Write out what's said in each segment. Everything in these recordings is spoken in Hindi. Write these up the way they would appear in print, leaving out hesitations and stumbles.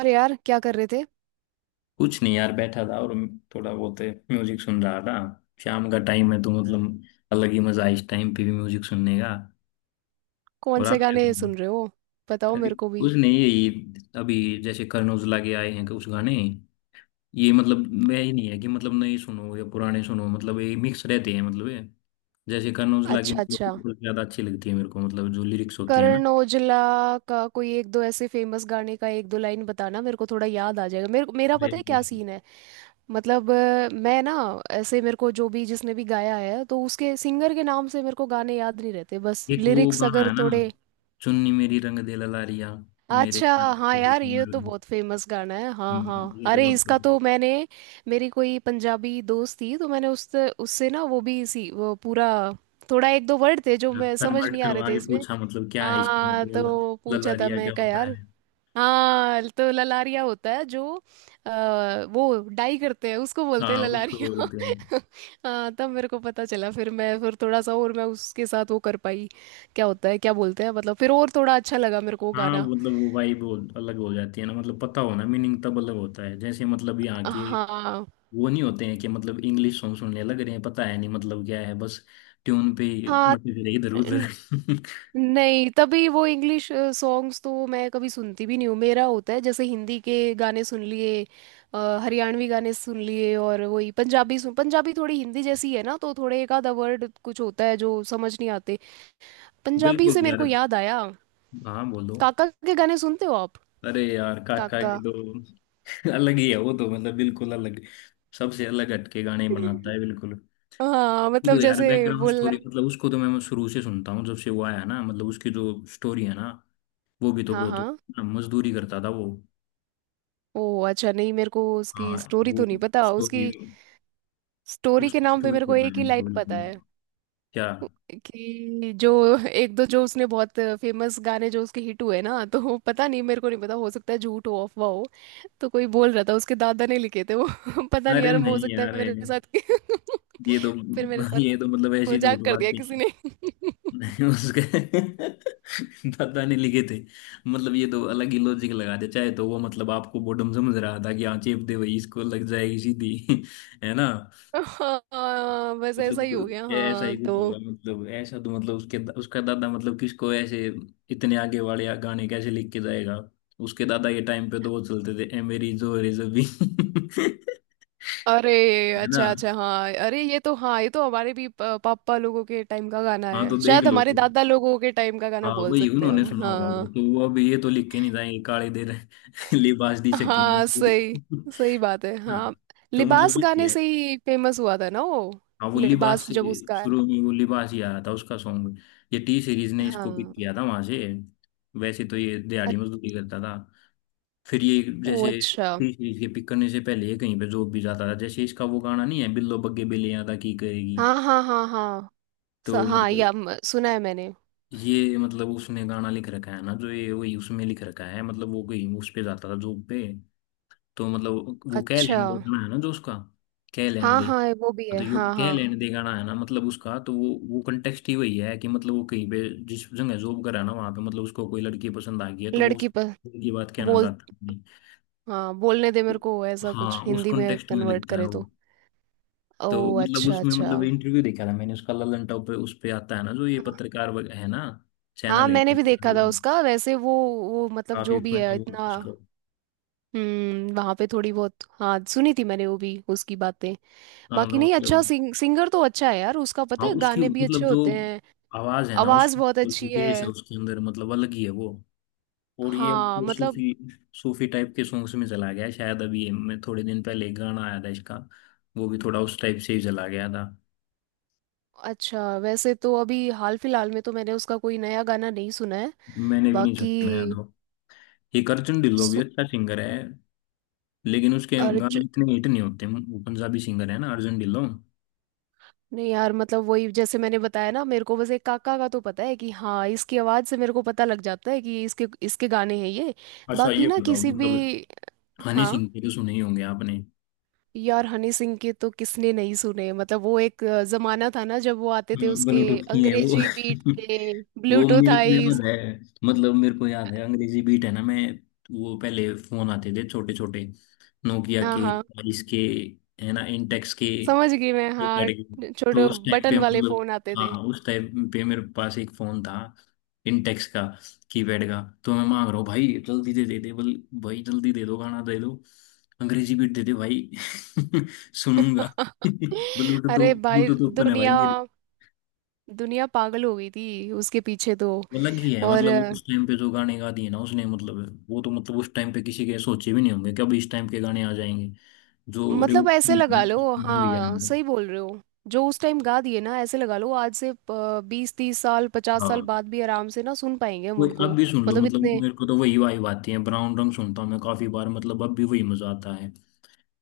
और यार क्या कर रहे थे? कुछ नहीं यार, बैठा था और थोड़ा बहुत म्यूजिक सुन रहा था। शाम का टाइम है तो मतलब अलग ही मजा है इस टाइम पे भी म्यूजिक सुनने का। कौन और आप से क्या कर गाने रहे हो? सुन रहे हो? बताओ अरे मेरे को भी। कुछ नहीं, यही अभी जैसे करण औजला के आए हैं कुछ गाने। ये मतलब मैं ही नहीं है कि मतलब नए सुनो या पुराने सुनो, मतलब ये मिक्स रहते हैं। मतलब ये जैसे करण औजला की अच्छा मतलब अच्छा, कुछ ज्यादा अच्छी लगती है मेरे को, मतलब जो लिरिक्स होती है ना। करण ओजला का कोई एक दो ऐसे फेमस गाने का एक दो लाइन बताना, मेरे को थोड़ा याद आ जाएगा, मेरे मेरा जी, पता है जी। क्या सीन है। मतलब मैं ना ऐसे, मेरे को जो भी जिसने भी गाया है तो उसके सिंगर के नाम से मेरे को गाने याद नहीं रहते, बस एक वो लिरिक्स गाना अगर है ना, थोड़े। चुन्नी मेरी रंग दे ललारिया मेरे। अच्छा। हाँ यार, ये तो बहुत फेमस गाना है, हाँ हाँ, ये तो अरे इसका मतलब। तो मैंने, मेरी कोई पंजाबी दोस्त थी तो मैंने उससे उससे ना, वो भी इसी, वो पूरा, थोड़ा एक दो वर्ड थे जो हाँ, मैं समझ कन्वर्ट नहीं आ रहे करवा थे के इसमें। पूछा मतलब क्या है इसमें हाँ बोल-। तो पूछा था ललारिया मैं, क्या क्या होता है। यार। हाँ तो ललारिया होता है जो वो डाई करते हैं उसको बोलते हैं हाँ, उसको ललारिया। बोलते हैं। हाँ, तब मेरे को पता चला, फिर मैं फिर थोड़ा सा और मैं उसके साथ वो कर पाई, क्या होता है क्या बोलते हैं, मतलब फिर और थोड़ा अच्छा लगा मेरे को वो हाँ गाना। मतलब वो वाइब अलग हो जाती है ना, मतलब पता होना मीनिंग तब अलग होता है जैसे मतलब यहाँ के हाँ वो नहीं होते हैं कि मतलब इंग्लिश सॉन्ग सुनने लग रहे हैं, पता है नहीं मतलब क्या है, बस ट्यून पे ही हाँ। मटे फिरे इधर न- उधर नहीं, तभी वो इंग्लिश सॉन्ग्स तो मैं कभी सुनती भी नहीं हूँ। मेरा होता है जैसे हिंदी के गाने सुन लिए, अ, हरियाणवी गाने सुन लिए, और वही पंजाबी सुन, पंजाबी थोड़ी हिंदी जैसी है ना तो थोड़े एक आधा वर्ड कुछ होता है जो समझ नहीं आते। पंजाबी बिल्कुल से मेरे यार। को याद आया, हाँ बोलो। काका के गाने सुनते हो आप? अरे यार काका काका। की तो अलग ही है वो तो, मतलब बिल्कुल अलग, सबसे अलग हटके गाने बनाता है बिल्कुल। हाँ ये मतलब तो यार जैसे बैकग्राउंड बोलना। स्टोरी, मतलब उसको तो मैं शुरू से सुनता हूँ जब से वो आया ना, मतलब उसकी जो स्टोरी है ना वो भी तो हाँ बहुत। हाँ। मजदूरी करता था वो। ओ अच्छा, नहीं मेरे को उसकी हाँ स्टोरी तो वो नहीं पता। स्टोरी, उसकी स्टोरी के उसकी नाम पे स्टोरी मेरे को बताई एक ही मेरे को लाइन पता बिल्कुल। है, क्या, कि जो एक दो जो उसने बहुत फेमस गाने जो उसके हिट हुए ना, तो पता नहीं, मेरे को नहीं पता, हो सकता है झूठ हो अफवाह हो। तो कोई बोल रहा था उसके दादा ने लिखे थे वो। पता नहीं अरे यार, हो नहीं सकता यार, है मेरे साथ, ये तो, फिर मेरे साथ ये तो मतलब ऐसी झूठ मजाक कर दिया बातें, किसी ने। नहीं उसके दादा ने लिखे थे, मतलब ये तो अलग ही लॉजिक लगा दे चाहे तो। वो मतलब आपको बॉडम समझ रहा था कि हाँ चेप दे भाई, इसको लग जाएगी सीधी है ना। हाँ बस ऐसा मतलब ही हो गया, तो ऐसा ही हाँ कुछ होगा, तो। मतलब ऐसा तो मतलब उसके, उसका दादा मतलब किसको ऐसे इतने आगे वाले गाने कैसे लिख के जाएगा। उसके दादा के टाइम पे तो वो चलते थे ए मेरी जो रे जबी अरे, है ना। अच्छा अच्छा। हाँ अरे, ये तो, हाँ ये तो हमारे भी पापा लोगों के टाइम का गाना हाँ तो है, देख शायद लो। हमारे दादा लोगों के टाइम का गाना हाँ बोल वही सकते हैं उन्होंने हम, सुना होगा वो हाँ। तो। वो अब ये तो लिख के नहीं जाएंगे, काले देर लिबास दी शकीन ने हाँ पूरी। सही, सही बात है हाँ हाँ। तो मतलब लिबास ये गाने है। से ही फेमस हुआ था ना वो, हाँ वो लिबास लिबास से, जब उसका है। शुरू में वो लिबास ही आ रहा था उसका सॉन्ग। ये टी सीरीज ने इसको पिक हाँ। किया था वहां से। वैसे तो ये अ- दिहाड़ी मजदूरी करता था। फिर ये ओ जैसे अच्छा। टी सीरीज के पिक करने से पहले ये कहीं पे जॉब भी जाता था। जैसे इसका वो गाना नहीं है, बिल्लो बग्गे बिल्ली अदा की करेगी। हाँ हाँ हाँ हाँ। तो हाँ, या मतलब सुना है मैंने। ये मतलब उसने गाना लिख रखा है ना जो, ये वही उसमें लिख रखा है मतलब वो कहीं उस पे जाता था जॉब पे। तो मतलब वो कह अच्छा। लेने दे गाना है ना जो उसका, कह लेने हाँ दे। हाँ हाँ, वो भी है, तो जो हाँ क्या लेने हाँ। दे गाना है ना, मतलब उसका तो वो कंटेक्स्ट ही वही है कि मतलब वो कहीं पे जिस जगह जॉब कर रहा है ना वहां पे मतलब उसको कोई लड़की पसंद आ गई है तो वो उस लड़की पर। की बात कहना बोल। चाहता है। नहीं। हाँ बोलने दे, मेरे को ऐसा हाँ कुछ उस हिंदी में कंटेक्स्ट में कन्वर्ट लिखता है करे तो। वो। ओ तो मतलब अच्छा उसमें अच्छा। मतलब इंटरव्यू देखा था मैंने उसका ललन टॉप पे, उस पे आता है ना जो ये हाँ पत्रकार वग- है ना, हाँ चैनल है। मैंने भी देखा था उसका वैसे, वो मतलब काफी जो भी फनी है बोलता इतना। उसको। वहां पे थोड़ी बहुत हाँ सुनी थी मैंने, वो भी उसकी बातें, हाँ बाकी तो नहीं। अच्छा, मतलब सिंगर तो अच्छा है यार उसका, पता हाँ है उसकी गाने भी अच्छे मतलब जो होते हैं। आवाज है ना आवाज उसकी, बहुत अच्छी जो बेस है है। उसके अंदर मतलब अलग ही है वो। और ये अब हाँ तो मतलब। सूफी सूफी टाइप के सॉन्ग्स में चला गया है। शायद अभी मैं थोड़े दिन पहले एक गाना आया था इसका, वो भी थोड़ा उस टाइप से ही चला गया था। अच्छा, वैसे तो अभी हाल फिलहाल में तो मैंने उसका कोई नया गाना नहीं सुना है। मैंने भी नहीं बाकी सुना याद हो। एक अर्जुन ढिल्लो भी सु, अच्छा सिंगर है, लेकिन उसके अर्ज गाने इतने हिट नहीं होते। वो पंजाबी सिंगर है ना, अर्जुन ढिल्लो। नहीं यार, मतलब वही जैसे मैंने बताया ना, मेरे को बस एक काका का तो पता है कि हाँ इसकी आवाज से मेरे को पता लग जाता है कि इसके इसके गाने हैं ये। अच्छा बाकी ये ना बताओ किसी भी। मतलब हनी हाँ सिंह के तो सुने ही होंगे आपने। यार, हनी सिंह के तो किसने नहीं सुने, मतलब वो एक जमाना था ना जब वो आते थे उसके, ब्लूटूथ की है वो अंग्रेजी बीट पे। वो ब्लूटूथ मेरे को याद आईज। है, मतलब मेरे को याद है अंग्रेजी बीट है ना मैं। वो पहले फोन आते थे छोटे छोटे, नोकिया हाँ के, हाँ, इसके, है ना, इंटेक्स के, समझ ये गई मैं, हाँ। करके। तो छोटे उस टाइम बटन पे वाले मतलब। फोन आते थे। हाँ उस टाइम पे मेरे पास एक फोन था, इंटेक्स का, कीपैड का। तो मैं मांग रहा हूँ भाई जल्दी दे दे दे बोल, भाई जल्दी दे दो गाना दे दो, अंग्रेजी बीट दे दे भाई सुनूंगा अरे ब्लूटूथ भाई, ब्लूटूथ ओपन है भाई। दुनिया, दुनिया पागल हो गई थी उसके पीछे तो। अलग ही है, और मतलब उस टाइम पे जो गाने गा दिए ना उसने, मतलब वो तो मतलब उस टाइम पे किसी के सोचे भी नहीं होंगे कि अब इस टाइम के गाने आ जाएंगे। जो मतलब ऐसे लगा लो। रिवॉल्यूशन हुई है। हाँ सही बोल रहे हो, जो उस टाइम गा दिए ना, ऐसे लगा लो आज से 20-30 साल, 50 साल हाँ बाद भी आराम से ना सुन पाएंगे हम वो उनको, अब भी सुन लो, मतलब मतलब इतने। मेरे को तो वही वाइब आती है। ब्राउन रंग सुनता हूँ मैं काफी बार, मतलब अब भी वही मजा आता है।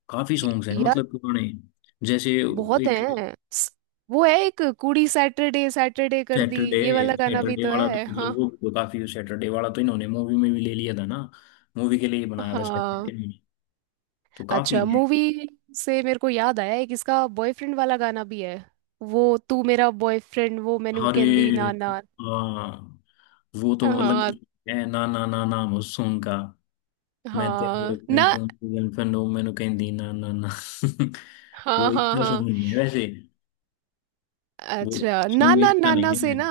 काफी सॉन्ग्स हैं मतलब पुराने, जैसे बहुत एक है। वो है एक कुड़ी सैटरडे सैटरडे कर दी, सैटरडे। ये वाला गाना भी सैटरडे तो वाला तो है। हाँ मतलब, वो काफी, सैटरडे वाला तो इन्होंने मूवी में भी ले लिया था ना, मूवी के लिए ही बनाया था सैटरडे। हाँ। तो काफी अच्छा, है। मूवी से मेरे को याद आया, एक इसका बॉयफ्रेंड वाला गाना भी है, वो तू मेरा बॉयफ्रेंड, वो मैनू अरे कहंदी ना ना। हाँ वो तो अलग हाँ। है ना, ना ना ना वो सॉन्ग का, मैं तेरा हाँ गर्लफ्रेंड ना। तुम गर्लफ्रेंड हो मैंने कहीं दी ना ना ना हाँ वो हाँ इसका हाँ। सॉन्ग नहीं है वैसे, वो अच्छा, ना सॉन्ग ना इसका ना ना नहीं से है। ना,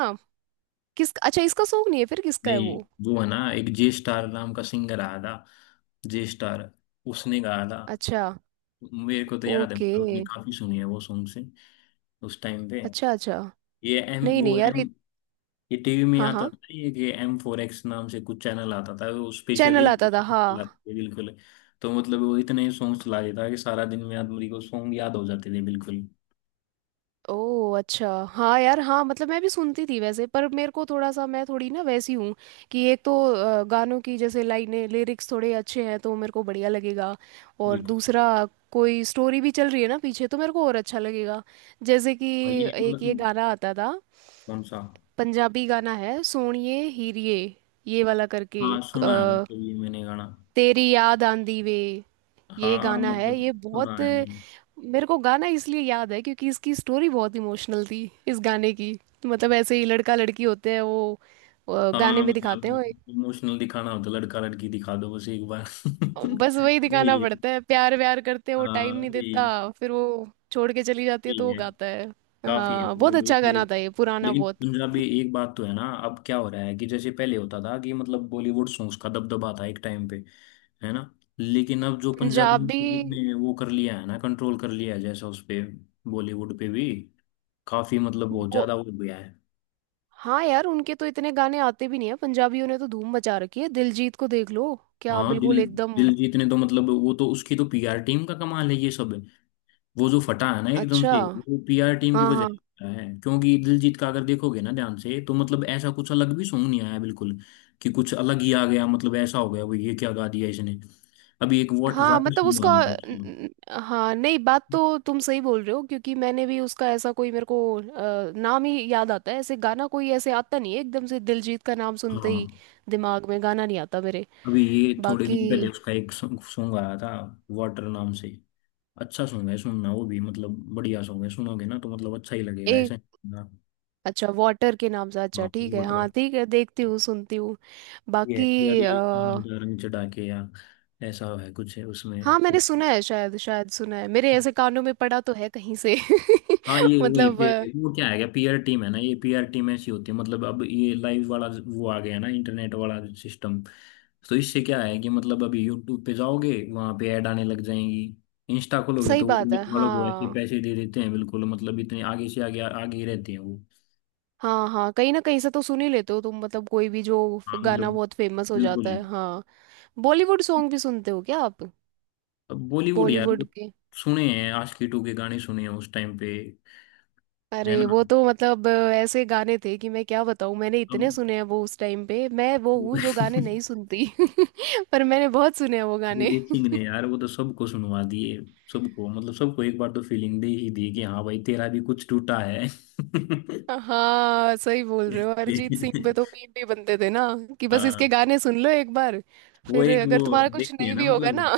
किस अच्छा, इसका सॉन्ग नहीं है फिर, किसका है नहीं, वो? वो है ना एक जे स्टार नाम का सिंगर आया था, जे स्टार, उसने गाया था। अच्छा। मेरे को तो याद है, ओके, मतलब मैंने काफी सुनी है वो सॉन्ग से उस टाइम पे। अच्छा अच्छा। ये एम नहीं वो नहीं यार एम, ये टीवी में हाँ आता हाँ, था ना, ये कि M4X नाम से कुछ चैनल आता था, वो स्पेशली चैनल आता था हाँ। बिल्कुल। तो मतलब वो इतने सॉन्ग चला देता था कि सारा दिन में आदमी को सॉन्ग याद हो जाते थे बिल्कुल। ओह अच्छा, हाँ यार, हाँ मतलब मैं भी सुनती थी वैसे, पर मेरे को थोड़ा सा, मैं थोड़ी ना वैसी हूँ कि एक तो गानों की जैसे लाइनें, लिरिक्स थोड़े अच्छे हैं तो मेरे को बढ़िया लगेगा, और बिल्कुल। दूसरा कोई स्टोरी भी चल रही है ना पीछे तो मेरे को और अच्छा लगेगा। जैसे कि भाई ये एक ये मतलब। गाना आता था, कौन सा। पंजाबी गाना है, सोणिए हीरिए ये वाला करके, हाँ सुना है, मतलब ये मैंने गाना। तेरी याद आंदी वे, ये हाँ गाना है। मतलब ये सुना बहुत, है मैंने। मेरे को गाना इसलिए याद है क्योंकि इसकी स्टोरी बहुत इमोशनल थी इस गाने की। तो मतलब ऐसे ही लड़का लड़की होते हैं वो, गाने हाँ में दिखाते हैं मतलब वो। इमोशनल दिखाना होता, लड़का लड़की दिखा दो बस एक बार बस वही दिखाना यही है। पड़ता है, प्यार व्यार करते हैं, वो टाइम हाँ नहीं यही। देता, फिर वो छोड़ के चली जाती है तो यही वो है। गाता है। काफी है हाँ बहुत मतलब। अच्छा गाना था ये, पुराना लेकिन बहुत। पंजाबी एक बात तो है ना, अब क्या हो रहा है कि जैसे पहले होता था कि मतलब बॉलीवुड सॉन्ग्स का दबदबा था एक टाइम पे, है ना। लेकिन अब जो पंजाबी पंजाबी म्यूजिक ने वो कर लिया है ना कंट्रोल कर लिया है जैसा उस पे, बॉलीवुड पे भी काफी, मतलब बहुत वो, ज्यादा हो गया है। हाँ यार उनके तो इतने गाने आते भी नहीं है, पंजाबियों ने तो धूम मचा रखी है, दिलजीत को देख लो, क्या हाँ बिल्कुल दिल, एकदम। दिलजीत ने तो मतलब वो तो, उसकी तो पीआर टीम का कमाल है ये सब। वो जो फटा है ना एकदम अच्छा। से, वो पीआर टीम की हाँ वजह हाँ से फटा है, क्योंकि दिलजीत का अगर देखोगे ना ध्यान से तो मतलब ऐसा कुछ अलग भी सॉन्ग नहीं आया बिल्कुल कि कुछ अलग ही आ गया, मतलब ऐसा हो गया वो ये क्या गा दिया इसने। अभी एक हाँ वाटर मतलब सॉन्ग उसका आया था न- उसका। हाँ, नहीं बात तो तुम सही बोल रहे हो, क्योंकि मैंने भी उसका ऐसा कोई, मेरे को नाम ही याद आता है ऐसे गाना कोई, ऐसे आता नहीं है एकदम से दिलजीत का नाम सुनते हाँ ही दिमाग में गाना नहीं आता मेरे। अभी ये थोड़े बाकी दिन पहले उसका एक सॉन्ग आया था, वाटर नाम से। अच्छा सॉन्ग है, सुनना वो भी, मतलब बढ़िया सॉन्ग है, सुनोगे ना तो मतलब अच्छा ही लगेगा एक। ऐसा। हाँ। अच्छा, वाटर के नाम से, अच्छा हाँ, ठीक है, वाटर। हाँ ठीक है देखती हूँ सुनती हूँ। ये है कि बाकी अड़ी पानी का रंग चढ़ा के या, ऐसा है कुछ है उसमें। हाँ मैंने सुना है शायद, शायद सुना है मेरे, ऐसे कानों में पड़ा तो है कहीं से। हाँ ये वही मतलब पे। वो क्या है, पीयर टीम है ना, ये पीयर टीम ऐसी होती है मतलब, अब ये लाइव वाला वो आ गया ना, इंटरनेट वाला सिस्टम। तो इससे क्या है कि मतलब अभी यूट्यूब पे जाओगे वहां पे ऐड आने लग जाएंगी, इंस्टा खोलोगे सही तो वो बात है, reel वालों को ऐसे हाँ पैसे दे देते हैं बिल्कुल। मतलब इतने आगे से आगे आगे ही रहते हैं वो। हाँ हाँ कहीं ना कहीं से तो सुन ही लेते हो तुम, मतलब कोई भी जो हाँ गाना मतलब बहुत फेमस हो जाता बिल्कुल। है, हाँ। बॉलीवुड सॉन्ग भी सुनते हो क्या आप? अब बॉलीवुड यार बॉलीवुड वो के, सुने हैं, आशिकी टू के गाने सुने हैं उस टाइम पे, है अरे ना। वो तो मतलब ऐसे गाने थे कि मैं क्या बताऊँ, मैंने अब इतने सुने हैं वो उस टाइम पे, मैं वो हूँ जो गाने नहीं सुनती पर मैंने बहुत सुने हैं वो गाने। अरिजीत सिंह ने यार वो तो सबको सुनवा दिए, सबको, मतलब सबको एक बार तो फीलिंग दे ही दी कि हाँ भाई तेरा भी कुछ टूटा है हाँ सही बोल रहे हो, अरिजीत सिंह पे तो मीम भी बनते थे ना, कि बस हाँ, इसके गाने सुन लो एक बार, वो फिर एक अगर वो तुम्हारा कुछ देखी है नहीं ना भी होगा ना मतलब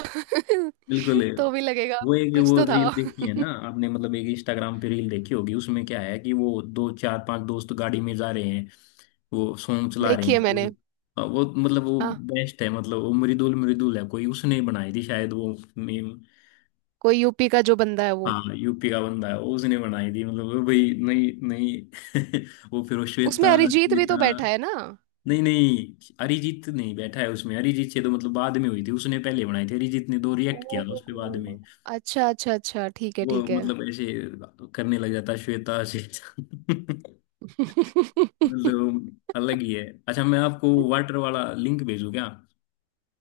बिल्कुल, तो भी लगेगा। वो एक कुछ वो तो था, रील देखी है ना आपने, मतलब एक इंस्टाग्राम पे रील देखी होगी, उसमें क्या है कि वो दो चार पांच दोस्त गाड़ी में जा रहे हैं, वो सॉन्ग चला रहे देखिए हैं कि वो। मैंने। हाँ, वो मतलब वो हाँ। बेस्ट है, मतलब वो मृदुल, मृदुल है कोई, उसने बनाई थी शायद वो मीम। कोई यूपी का जो बंदा है वो, हाँ यूपी का बंदा है वो, उसने बनाई थी, मतलब वो भाई नहीं नहीं वो फिर वो, उसमें श्वेता अरिजीत भी श्वेता। तो बैठा है ना? नहीं नहीं अरिजीत नहीं बैठा है उसमें, अरिजीत से तो मतलब बाद में हुई थी, उसने पहले बनाई थी, अरिजीत ने दो ओ, रिएक्ट किया था उस पे बाद में। अच्छा अच्छा अच्छा, ठीक है वो ठीक है। मतलब ऐसे करने लग जाता है, श्वेता श्वेता मतलब अलग ही है। अच्छा मैं आपको वाटर वाला लिंक भेजू क्या?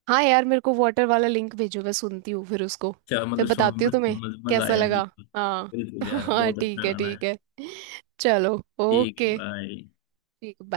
हाँ यार, मेरे को वाटर वाला लिंक भेजो, मैं सुनती हूँ फिर उसको, अच्छा फिर मतलब सुनो बताती हूँ तुम्हें मस्त- मजा कैसा आएगा लगा। बिल्कुल। हाँ। बिल्कुल यार, हाँ बहुत ठीक अच्छा है गाना ठीक है। है, चलो, ठीक है ओके, बाय। ठीक, बाय।